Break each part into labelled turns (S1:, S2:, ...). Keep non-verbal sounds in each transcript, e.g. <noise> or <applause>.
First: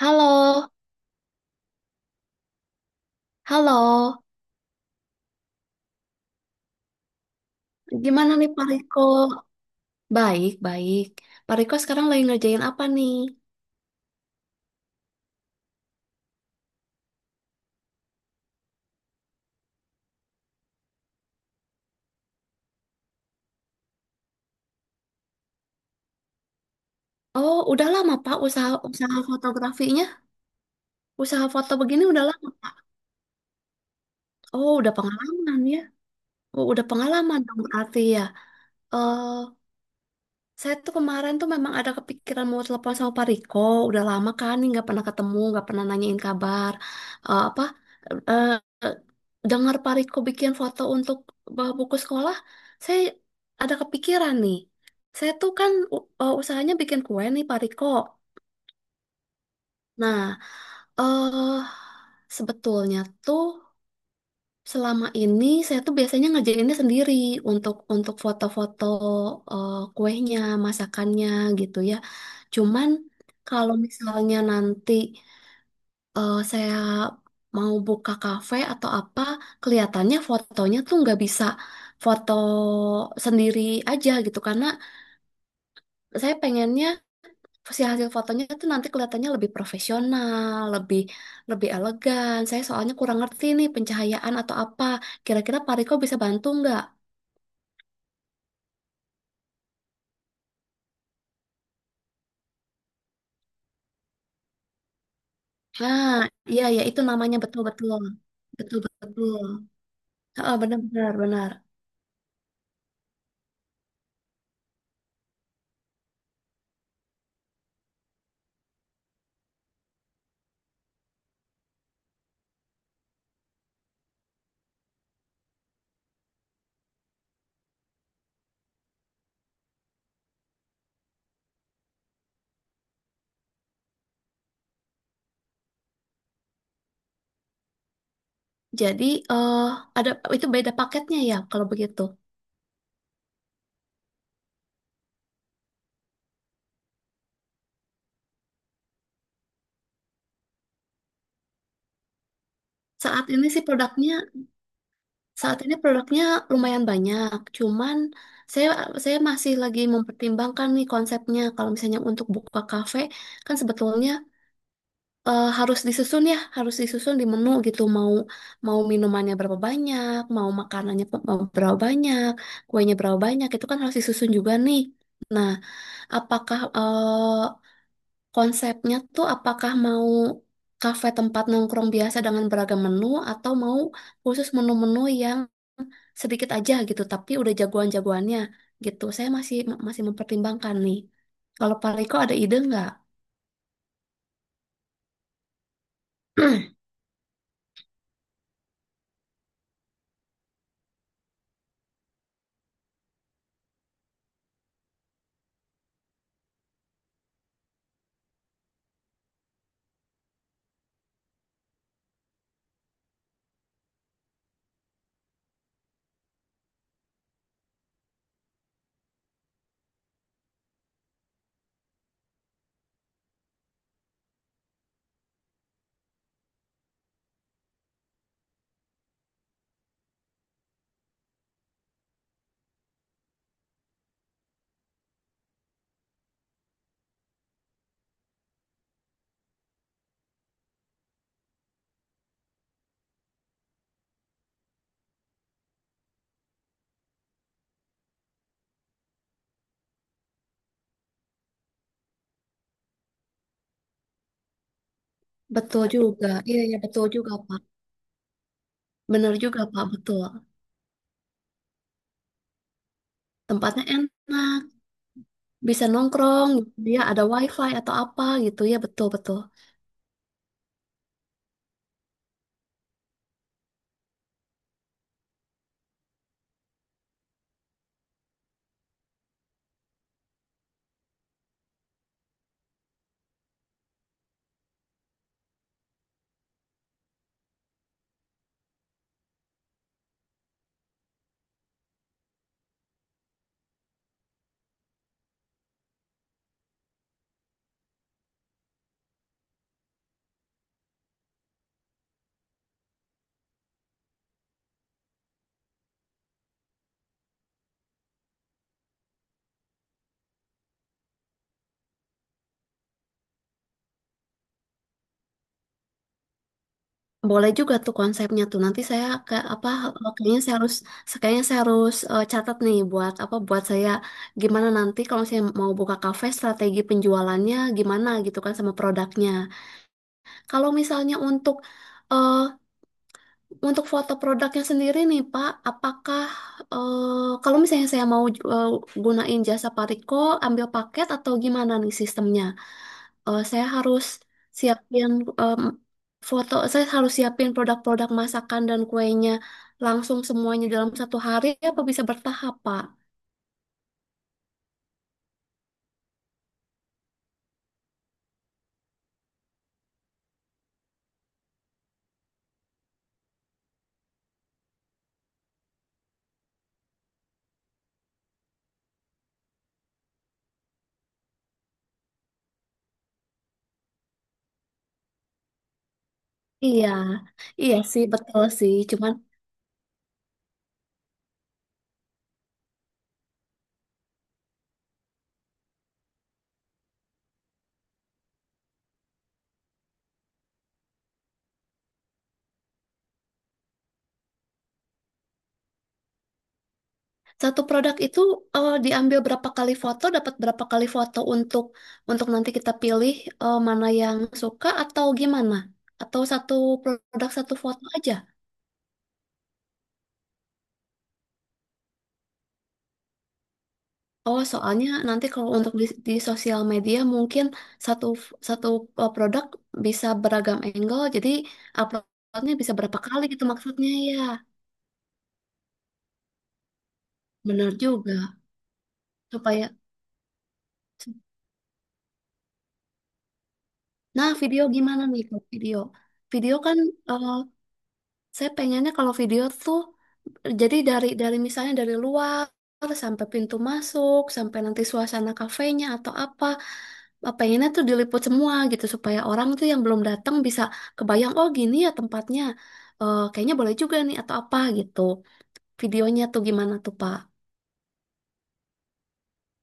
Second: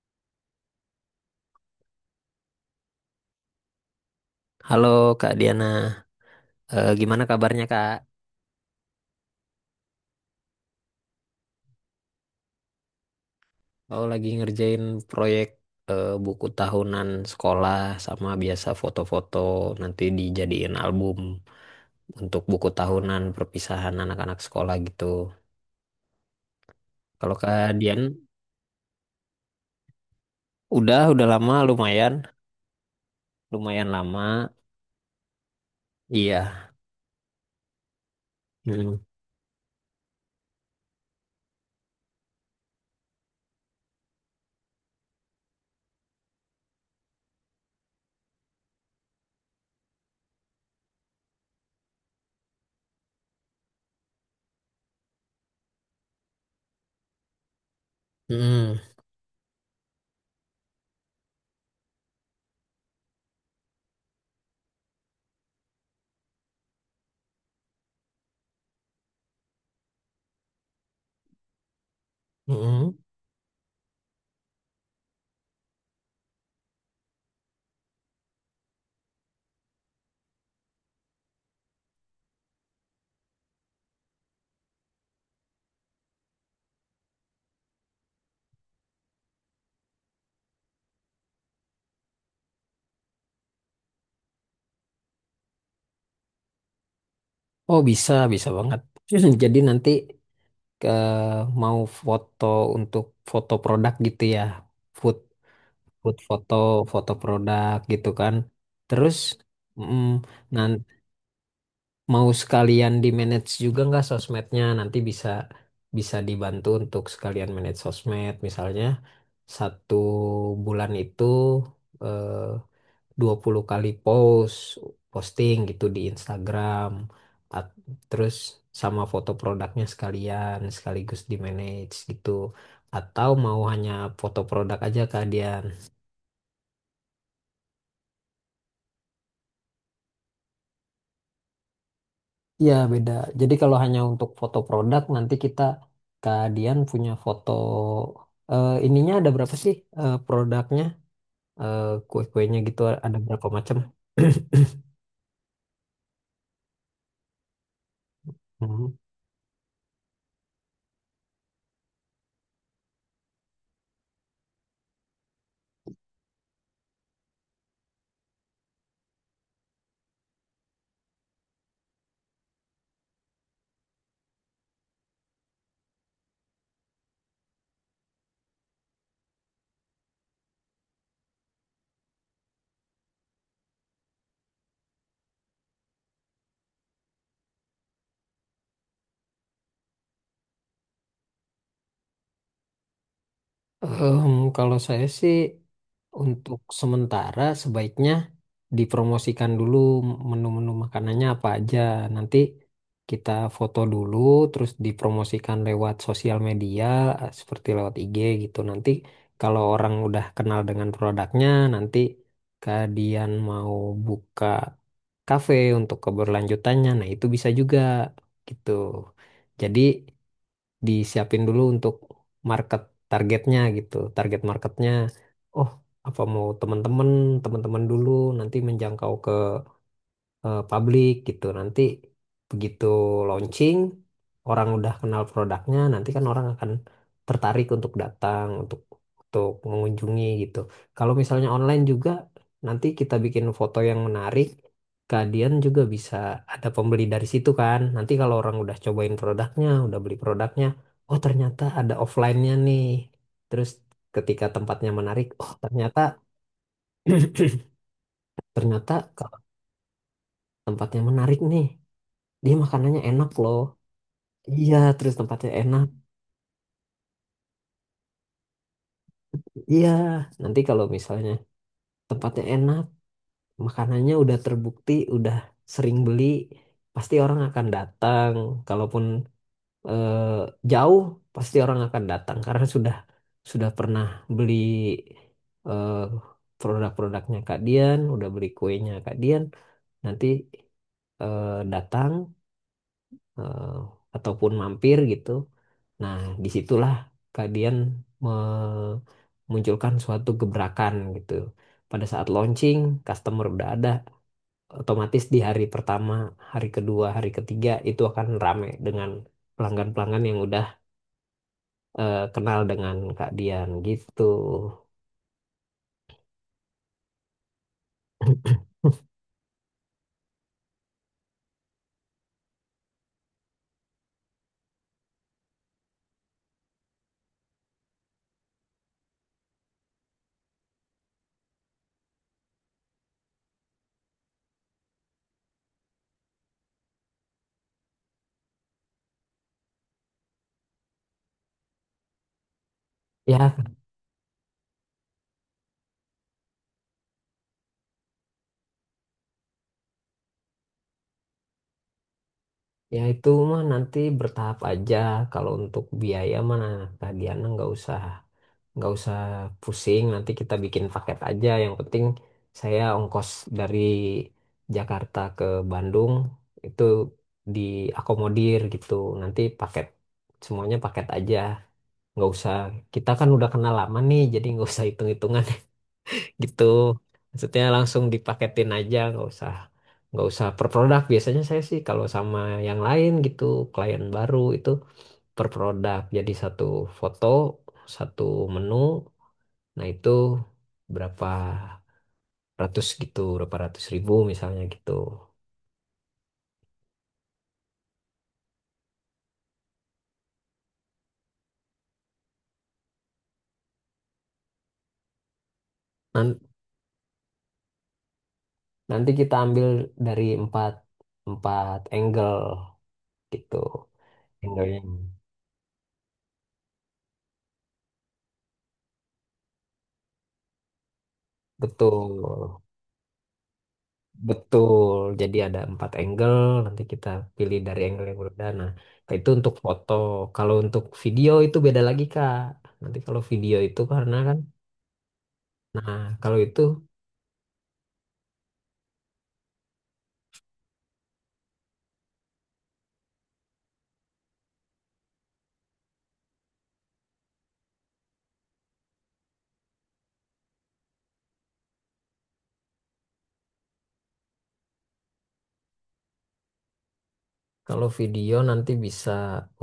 S1: Halo, halo.
S2: Halo Kak Diana. Gimana kabarnya, Kak?
S1: Gimana nih Pak Riko? Baik, baik. Pak Riko sekarang lagi ngerjain apa nih?
S2: Aku lagi ngerjain proyek, buku tahunan sekolah, sama biasa foto-foto nanti dijadiin album untuk buku tahunan perpisahan anak-anak sekolah gitu. Kalau
S1: Oh,
S2: Kak
S1: udah
S2: Dian,
S1: lama Pak usaha usaha fotografinya.
S2: udah
S1: Usaha
S2: lama
S1: foto begini
S2: lumayan,
S1: udah lama.
S2: lumayan lama.
S1: Oh, udah pengalaman ya.
S2: Iya.
S1: Oh, udah pengalaman dong berarti ya.
S2: Mm.
S1: Eh, Saya tuh kemarin tuh memang ada kepikiran mau telepon sama Pak Riko. Udah lama kan nih nggak pernah ketemu, nggak pernah nanyain kabar. Apa? eh eh, Dengar Pak Riko bikin foto untuk bawa buku sekolah, saya ada kepikiran nih. Saya tuh kan usahanya bikin kue nih Pak Riko.
S2: Mm.
S1: Nah, eh sebetulnya tuh. Selama ini saya tuh biasanya ngerjainnya sendiri untuk foto-foto kuehnya, masakannya gitu ya. Cuman
S2: Mm.
S1: kalau misalnya nanti saya mau buka kafe atau apa, kelihatannya fotonya tuh nggak bisa foto sendiri aja gitu karena saya pengennya si hasil fotonya itu nanti kelihatannya lebih profesional, lebih lebih elegan. Saya soalnya kurang ngerti nih pencahayaan atau apa. Kira-kira Pak Riko bisa bantu nggak?
S2: Oh, bisa bisa banget. <clears throat> Jadi nanti ke mau foto untuk foto produk gitu ya. Food.
S1: Nah,
S2: Buat foto,
S1: iya ya itu
S2: foto
S1: namanya
S2: produk
S1: betul-betul.
S2: gitu kan. Terus
S1: Betul-betul.
S2: mm,
S1: Heeh,
S2: nan-
S1: benar-benar benar.
S2: mau sekalian di manage juga nggak sosmednya? Nanti bisa bisa dibantu untuk sekalian manage sosmed. Misalnya satu bulan itu eh, 20 kali posting gitu di Instagram. At- Terus sama foto produknya sekalian sekaligus di manage gitu. Atau mau hanya foto produk aja kalian.
S1: Jadi eh ada itu beda paketnya ya kalau begitu.
S2: Iya, beda. Jadi kalau hanya untuk foto produk, nanti kita keadian punya foto, ininya ada berapa sih, produknya. Kue-kuenya gitu ada
S1: Saat
S2: berapa
S1: ini sih
S2: macam?
S1: produknya
S2: <clears throat>
S1: saat ini produknya lumayan banyak. Cuman saya
S2: Hmm.
S1: saya masih lagi mempertimbangkan nih konsepnya. Kalau misalnya untuk buka kafe kan sebetulnya harus disusun ya, harus disusun di menu gitu. Mau mau minumannya berapa banyak, mau makanannya mau berapa banyak, kuenya berapa banyak, itu kan harus disusun juga nih. Nah, apakah konsepnya tuh apakah mau kafe tempat nongkrong biasa dengan beragam menu atau mau khusus menu-menu yang sedikit aja gitu, tapi udah jagoan-jagoannya gitu. Saya masih masih mempertimbangkan nih. Kalau Pak Riko ada ide nggak?
S2: Em, Kalau saya sih untuk
S1: <clears throat>
S2: sementara sebaiknya dipromosikan dulu menu-menu makanannya apa aja. Nanti kita foto dulu, terus dipromosikan lewat sosial media, seperti lewat IG gitu. Nanti kalau orang udah kenal dengan produknya, nanti kalian mau buka kafe untuk keberlanjutannya. Nah, itu bisa juga gitu. Jadi disiapin dulu untuk market targetnya gitu. Target marketnya, oh, apa mau teman-teman, teman-teman dulu nanti menjangkau ke publik gitu. Nanti begitu launching, orang udah kenal produknya, nanti kan orang akan tertarik untuk datang, untuk mengunjungi gitu. Kalau misalnya online juga, nanti kita bikin foto yang menarik, kalian juga bisa ada pembeli dari situ kan. Nanti kalau orang udah cobain produknya, udah beli produknya, oh, ternyata ada offline-nya nih. Terus ketika tempatnya menarik, oh
S1: Betul
S2: ternyata
S1: juga, iya iya betul juga Pak.
S2: <clears throat> ternyata
S1: Bener
S2: kalau
S1: juga Pak, betul.
S2: tempatnya menarik nih, dia makanannya enak loh,
S1: Tempatnya enak,
S2: iya, terus tempatnya enak,
S1: bisa nongkrong, dia ada wifi atau apa gitu ya, betul-betul.
S2: iya. Nanti kalau misalnya tempatnya enak, makanannya udah terbukti, udah sering beli, pasti orang akan datang. Kalaupun eh, jauh, pasti orang akan datang karena sudah pernah beli, eh, produk-produknya Kak Dian, udah beli kuenya Kak Dian, nanti eh, datang eh, ataupun mampir gitu. Nah, disitulah kalian memunculkan suatu gebrakan gitu. Pada saat launching, customer udah ada, otomatis di hari pertama, hari kedua, hari ketiga itu akan rame dengan pelanggan-pelanggan yang udah kenal dengan Kak Dian gitu.
S1: Boleh juga tuh konsepnya tuh.
S2: <laughs>
S1: Nanti saya ke apa, oh, kayaknya saya harus catat nih buat apa buat saya gimana nanti kalau saya mau buka kafe strategi penjualannya gimana gitu kan sama produknya. Kalau misalnya untuk eh, Untuk foto produknya sendiri nih Pak, apakah kalau misalnya saya mau eh, gunain jasa Pariko, ambil paket atau gimana nih sistemnya? Eh,
S2: Ya,
S1: saya harus siapin em, saya harus siapin produk-produk masakan dan kuenya langsung semuanya dalam satu hari, apa bisa bertahap Pak?
S2: ya itu mah nanti bertahap aja. Kalau untuk biaya mana, Kak Diana nggak usah pusing, nanti kita bikin paket aja. Yang penting saya ongkos dari Jakarta ke Bandung itu diakomodir gitu. Nanti paket, semuanya paket aja, nggak usah, kita kan udah kenal lama nih, jadi nggak usah hitung-hitungan <laughs> gitu,
S1: Iya,
S2: maksudnya
S1: iya sih
S2: langsung
S1: betul
S2: dipaketin
S1: sih.
S2: aja,
S1: Cuman
S2: nggak usah per produk. Biasanya saya sih kalau sama yang lain gitu, klien baru itu per produk, jadi satu foto satu menu. Nah itu berapa ratus gitu, berapa ratus ribu misalnya gitu.
S1: satu produk itu diambil berapa kali foto, dapat berapa kali foto untuk nanti kita pilih mana yang suka atau gimana? Atau
S2: Nan-
S1: satu produk satu foto aja?
S2: Nanti kita ambil dari empat angle gitu.
S1: Oh,
S2: Angle
S1: soalnya nanti kalau untuk di sosial media mungkin satu satu produk bisa beragam angle, jadi
S2: betul,
S1: uploadnya bisa berapa kali gitu maksudnya ya.
S2: betul. Jadi ada empat angle, nanti kita pilih
S1: Benar
S2: dari angle yang
S1: juga.
S2: berbeda. Nah, itu untuk
S1: Supaya
S2: foto. Kalau untuk video itu beda lagi, Kak. Nanti kalau video itu karena
S1: Nah,
S2: kan,
S1: video gimana nih Kak? Video?
S2: nah kalau
S1: Video
S2: itu.
S1: kan eh, Saya pengennya kalau video tuh jadi dari misalnya dari luar sampai pintu masuk, sampai nanti suasana kafenya atau apa, pengennya tuh diliput semua gitu supaya orang tuh yang belum datang bisa kebayang oh gini ya tempatnya. Kayaknya boleh juga nih atau apa gitu. Videonya tuh gimana tuh, Pak?
S2: Kalau video nanti bisa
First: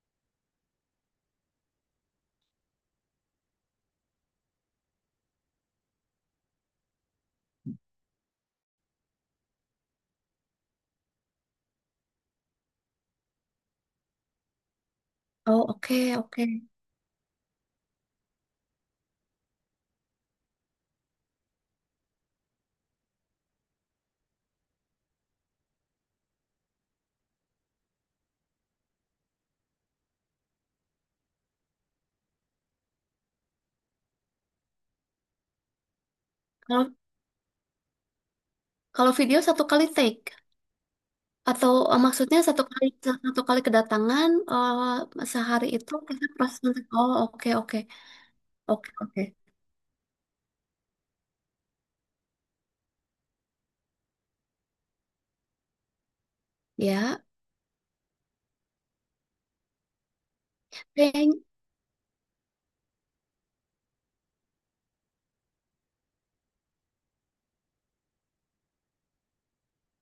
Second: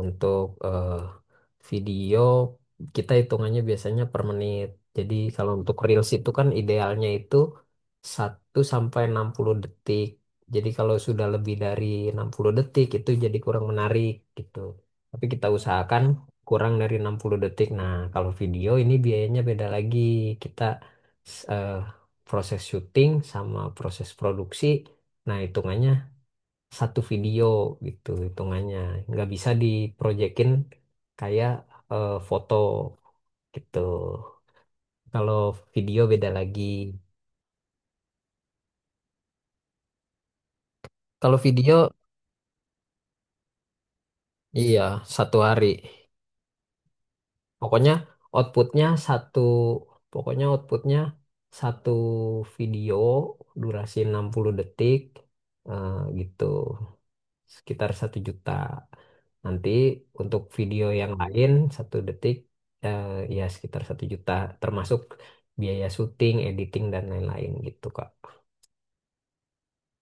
S2: untuk eh, video kita hitungannya biasanya per menit. Jadi kalau untuk Reels itu kan idealnya itu 1 sampai 60 detik. Jadi kalau sudah lebih dari 60 detik itu jadi kurang menarik gitu. Tapi kita
S1: Oh,
S2: usahakan
S1: oke, oke.
S2: kurang dari 60 detik. Nah, kalau video ini biayanya beda lagi. Kita s- eh, proses syuting sama proses produksi. Nah, hitungannya satu video gitu hitungannya nggak bisa diprojekin kayak foto gitu, kalau video beda lagi,
S1: Kalau kalau video satu kali take
S2: kalau
S1: atau
S2: video
S1: maksudnya satu kali kedatangan
S2: iya satu
S1: sehari
S2: hari.
S1: itu kita proses. Oh, oke, oke.
S2: Pokoknya outputnya
S1: Oke, oke.
S2: satu, pokoknya outputnya satu video durasi 60 detik, eh, gitu,
S1: Ya.
S2: sekitar 1 juta. Nanti untuk video yang
S1: Kayak,
S2: lain satu detik, eh, ya sekitar 1 juta, termasuk biaya syuting, editing dan lain-lain gitu, Kak.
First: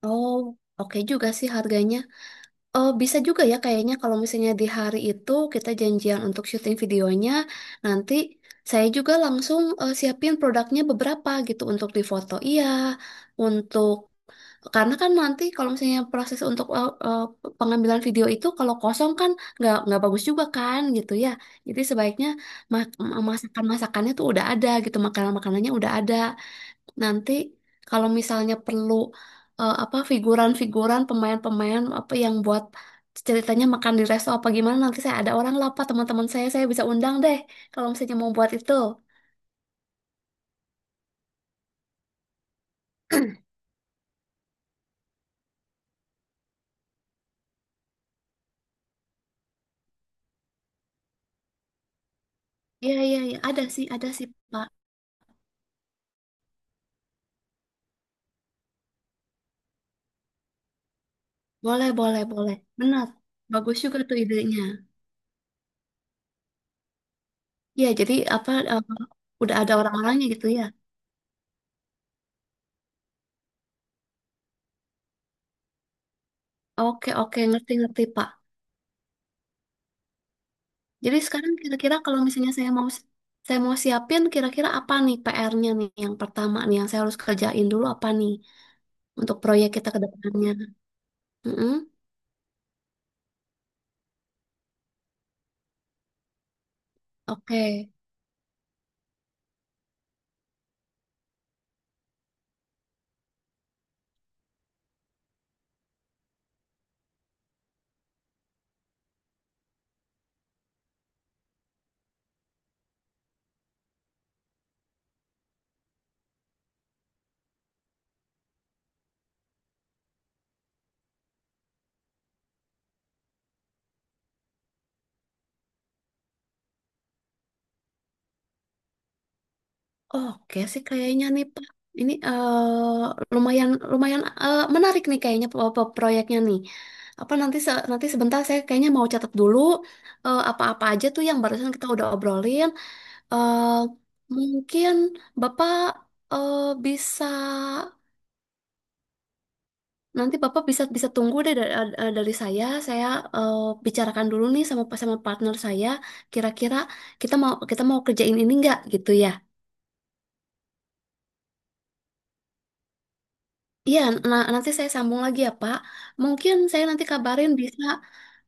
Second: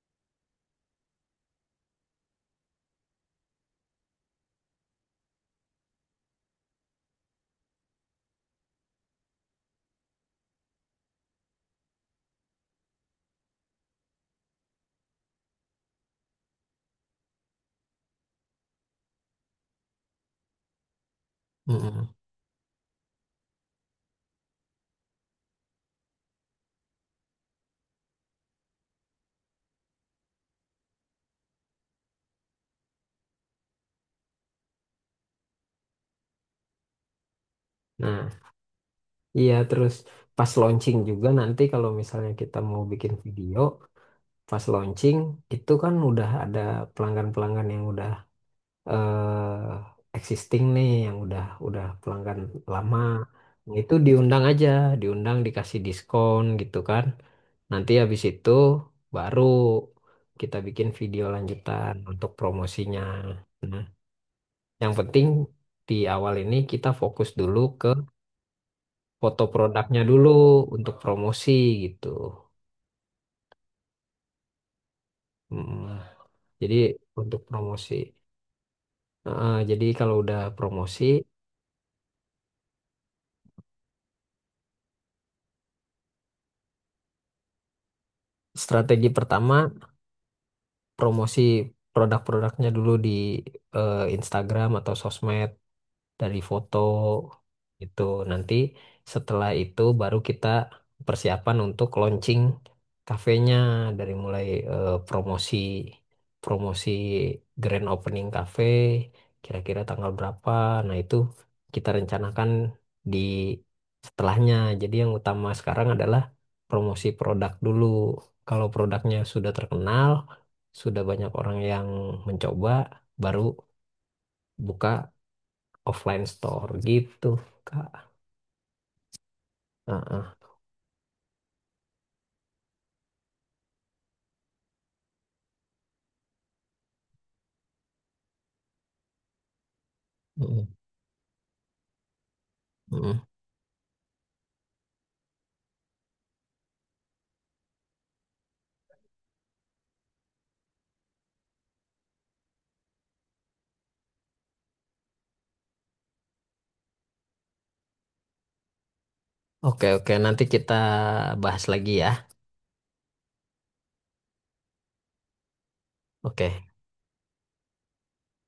S1: oh, oke juga sih harganya. Bisa juga ya kayaknya kalau misalnya di hari itu kita janjian untuk syuting videonya, nanti saya juga langsung siapin produknya beberapa gitu untuk difoto. Iya, untuk karena kan nanti kalau misalnya proses untuk pengambilan video itu kalau kosong kan nggak bagus juga kan gitu ya. Jadi
S2: Mm-mm.
S1: sebaiknya masakan-masakannya tuh udah ada gitu, makanan-makanannya udah ada. Nanti kalau misalnya perlu apa figuran-figuran pemain-pemain apa yang buat ceritanya makan di resto apa gimana nanti saya ada orang lah Pak, teman-teman saya bisa undang deh kalau misalnya
S2: Nah,
S1: mau buat itu.
S2: iya terus pas launching juga nanti kalau misalnya kita mau bikin video pas launching itu kan udah ada pelanggan-pelanggan yang udah existing nih, yang udah pelanggan
S1: Iya
S2: lama.
S1: iya iya
S2: Nah, itu
S1: ada sih
S2: diundang
S1: Pak.
S2: aja, diundang dikasih diskon gitu kan, nanti habis itu baru kita bikin video
S1: Boleh
S2: lanjutan
S1: boleh
S2: untuk
S1: boleh.
S2: promosinya.
S1: Benar. Bagus
S2: Nah,
S1: juga tuh idenya.
S2: yang penting di awal ini kita fokus dulu ke
S1: Iya jadi apa
S2: foto
S1: udah ada
S2: produknya
S1: orang-orangnya
S2: dulu
S1: gitu ya.
S2: untuk promosi gitu. Hmm, jadi
S1: Oke
S2: untuk
S1: oke ngerti
S2: promosi.
S1: ngerti Pak.
S2: Heeh, jadi kalau udah promosi,
S1: Jadi sekarang kira-kira kalau misalnya saya mau siapin kira-kira apa nih PR-nya nih yang pertama nih yang saya harus kerjain dulu apa nih
S2: strategi
S1: untuk proyek
S2: pertama
S1: kita ke depannya.
S2: promosi
S1: Mm-mm.
S2: produk-produknya dulu di Instagram atau sosmed. Dari foto
S1: Oke.
S2: itu, nanti setelah itu baru kita persiapan untuk launching kafenya, dari mulai promosi promosi grand opening cafe kira-kira tanggal berapa. Nah itu kita rencanakan di setelahnya. Jadi yang utama sekarang adalah promosi produk dulu. Kalau produknya sudah terkenal, sudah banyak orang yang mencoba, baru buka offline store gitu, Kak. Heeh.
S1: Oke sih kayaknya nih Pak. Ini lumayan lumayan menarik nih kayaknya proyeknya nih. Apa nanti sebentar saya kayaknya mau catat dulu
S2: Mm-mm.
S1: apa-apa aja tuh yang barusan kita udah obrolin. Eh, Mungkin Bapak eh, bisa. Nanti Bapak bisa bisa tunggu deh dari saya. Saya eh, bicarakan dulu nih sama sama partner saya. Kira-kira kita mau kerjain ini nggak gitu ya?
S2: Oke, oke. Nanti kita bahas lagi ya.
S1: Iya. Nah nanti saya sambung lagi ya Pak. Mungkin
S2: Oke,
S1: saya nanti kabarin bisa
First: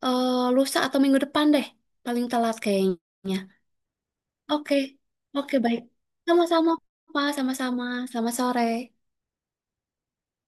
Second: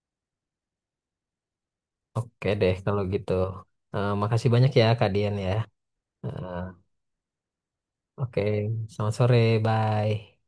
S1: lusa atau minggu depan deh. Paling
S2: oke
S1: telat
S2: deh kalau gitu.
S1: kayaknya.
S2: Makasih banyak
S1: Oke,
S2: ya, Kak Dian ya.
S1: oke baik.
S2: Eh,
S1: Sama-sama Pak. Sama-sama. Selamat
S2: oke,
S1: sore.
S2: selamat sore. Bye.